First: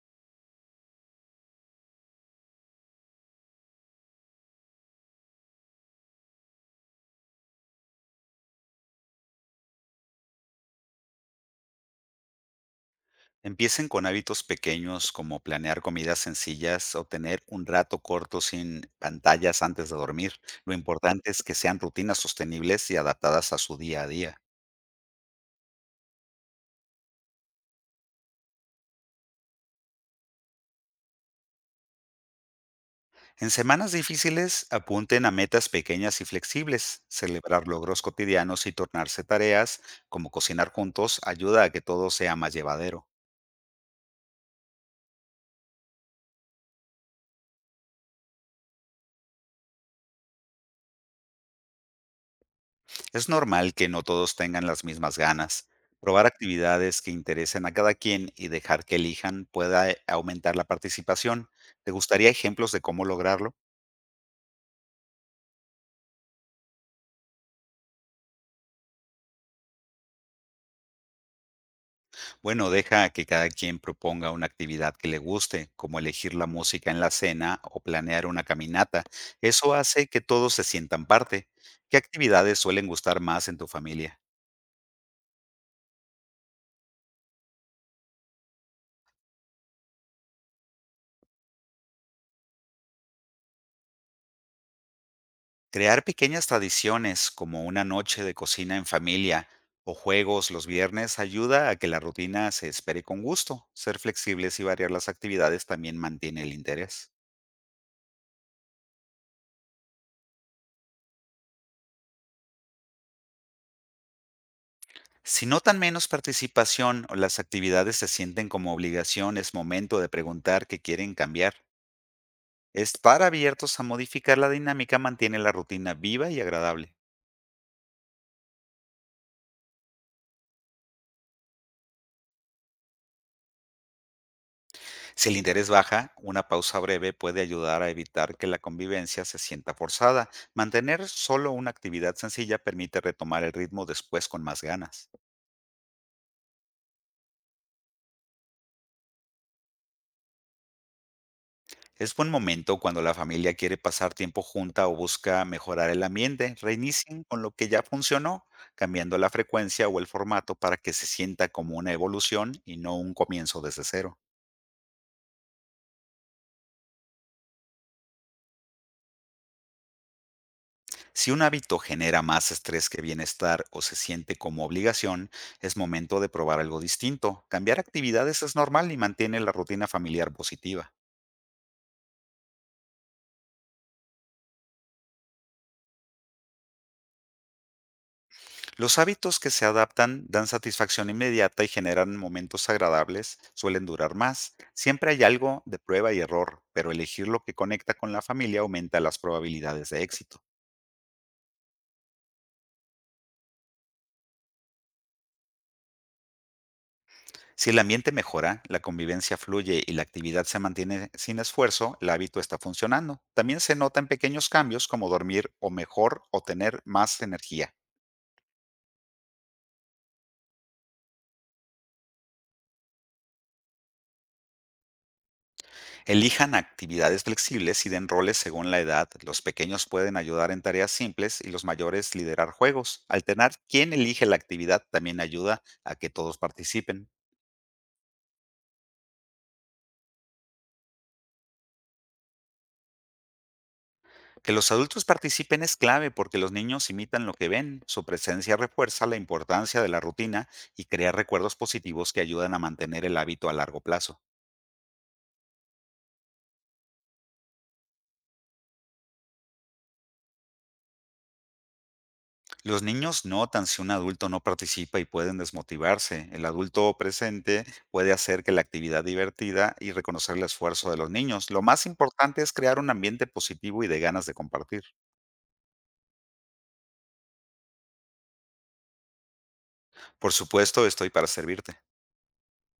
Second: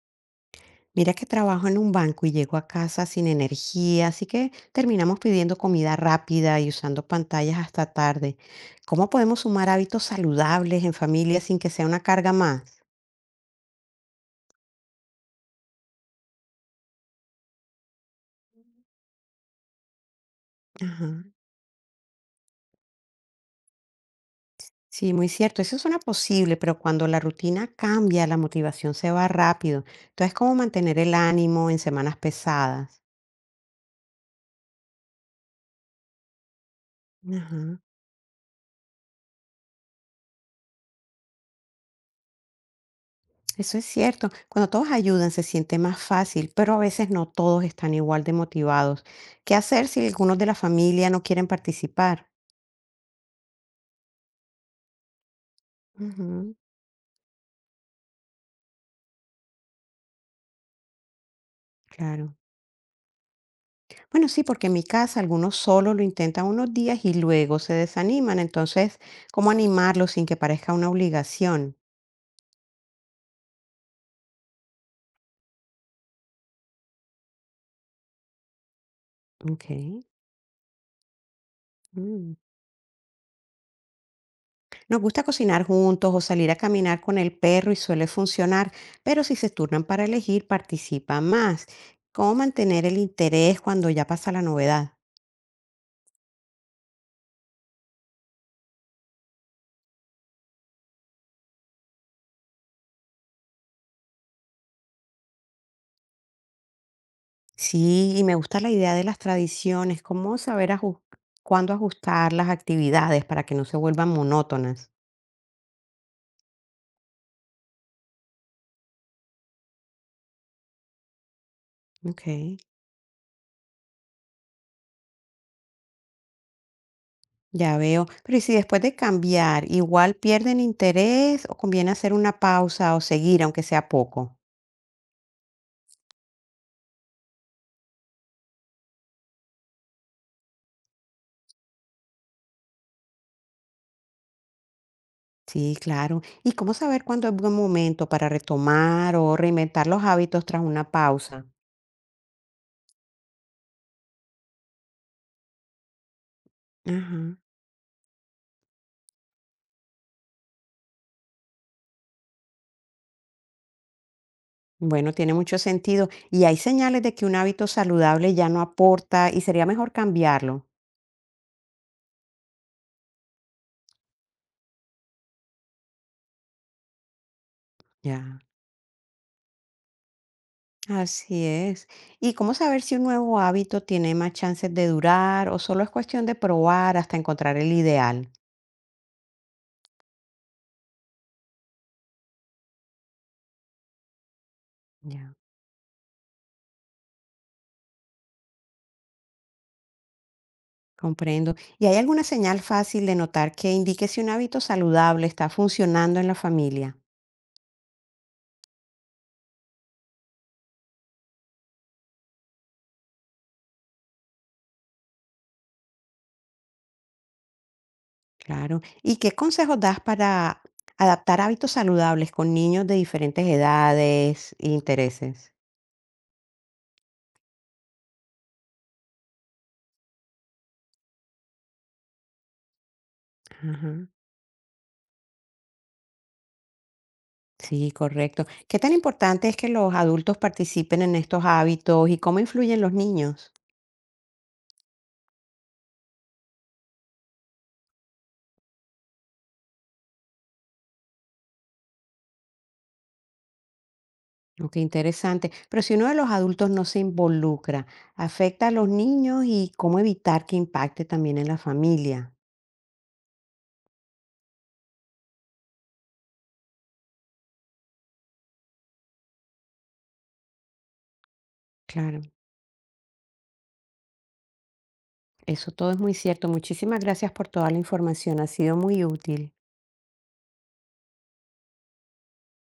Mira que trabajo en un banco y llego a casa sin energía, así que terminamos pidiendo comida rápida y usando pantallas hasta tarde. ¿Cómo podemos sumar hábitos saludables en familia sin que sea una carga más? Empiecen con hábitos pequeños como planear comidas sencillas o tener un rato corto sin pantallas antes de dormir. Lo Ajá. importante es que sean rutinas sostenibles y adaptadas a su día a día. Sí, muy cierto. Eso suena posible, pero cuando la rutina cambia, la motivación se va rápido. Entonces, ¿cómo mantener el ánimo en semanas pesadas? En semanas difíciles, apunten a metas pequeñas y flexibles. Celebrar Ajá. logros cotidianos y tornarse tareas como cocinar juntos ayuda a que todo sea más llevadero. Eso es cierto. Cuando todos ayudan se siente más fácil, pero a veces no todos están igual de motivados. ¿Qué hacer si algunos de la familia no quieren participar? Es normal que no todos tengan las mismas ganas. Probar Ujú, actividades que interesen a cada quien y dejar que elijan pueda aumentar la participación. ¿Te gustaría claro. ejemplos de cómo lograrlo? Bueno, sí, porque en mi casa algunos solo lo intentan unos días y luego se desaniman. Entonces, ¿cómo animarlos sin que parezca una obligación? Bueno, deja que cada quien proponga una actividad que le guste, como elegir la música en la cena o planear una caminata. Ok. Eso hace que todos se sientan parte. ¿Qué Mm. actividades suelen gustar más en tu familia? Nos gusta cocinar juntos o salir a caminar con el perro y suele funcionar, pero si se turnan para elegir, participa más. ¿Cómo mantener el interés cuando ya pasa la novedad? Crear pequeñas tradiciones como una noche de cocina en familia o juegos los viernes ayuda a que la rutina se espere con gusto. Ser flexibles y variar las actividades también mantiene el interés. Sí, y me gusta la idea de las tradiciones, cómo saber cuándo ajustar las actividades para que no se vuelvan monótonas. Si notan menos participación o las actividades se sienten como obligación, es momento de preguntar qué quieren cambiar. Ok, Estar abiertos a modificar la dinámica mantiene la rutina viva y agradable. ya veo. Pero ¿y si después de cambiar, igual pierden interés o conviene hacer una pausa o seguir, aunque sea poco? Si el interés baja, una pausa breve puede ayudar a evitar que la convivencia se sienta forzada. Mantener solo una actividad sencilla permite retomar el ritmo después con más ganas. Sí, claro. ¿Y cómo saber cuándo es buen momento para retomar o reinventar los hábitos tras una pausa? Es buen momento cuando la familia quiere pasar tiempo junta o busca mejorar el ambiente. Ajá. Reinicien con lo que ya funcionó, cambiando la frecuencia o el formato para que se sienta como una evolución y no un comienzo desde cero. Bueno, tiene mucho sentido. ¿Y hay señales de que un hábito saludable ya no aporta y sería mejor cambiarlo? Si un hábito genera más estrés que bienestar o se siente como obligación, es momento de probar algo distinto. Cambiar Ya. actividades es normal y mantiene la rutina familiar positiva. Así es. ¿Y cómo saber si un nuevo hábito tiene más chances de durar o solo es cuestión de probar hasta encontrar el ideal? Los hábitos que se adaptan dan satisfacción inmediata y generan momentos agradables, suelen durar más. Siempre hay Ya. algo de prueba y error, pero elegir lo que conecta con la familia aumenta las probabilidades de éxito. Comprendo. ¿Y hay alguna señal fácil de notar que indique si un hábito saludable está funcionando en la familia? Si el ambiente mejora, la convivencia fluye y la actividad se mantiene sin esfuerzo, el hábito está funcionando. También se notan pequeños cambios como dormir o mejor o tener más energía. Claro. ¿Y qué consejos das para adaptar hábitos saludables con niños de diferentes edades e intereses? Elijan actividades flexibles y den roles según la edad. Los pequeños pueden ayudar en tareas simples y los mayores liderar juegos. Alternar quién Ajá. elige la actividad también ayuda a que todos participen. Sí, correcto. ¿Qué tan importante es que los adultos participen en estos hábitos y cómo influyen los niños? Que los adultos participen es clave porque los niños imitan lo que ven, su presencia refuerza la importancia de la rutina y crea recuerdos positivos que ayudan a mantener el hábito a largo plazo. Oh, qué interesante. Pero si uno de los adultos no se involucra, ¿afecta a los niños y cómo evitar que impacte también en la familia? Los niños notan si un adulto no participa y pueden desmotivarse. El adulto presente puede hacer que la actividad divertida y reconocer el esfuerzo de los niños. Lo más Claro, importante es crear un ambiente positivo y de ganas de compartir. eso todo es muy cierto. Muchísimas gracias por toda la información. Ha sido muy útil. Por supuesto, estoy para servirte.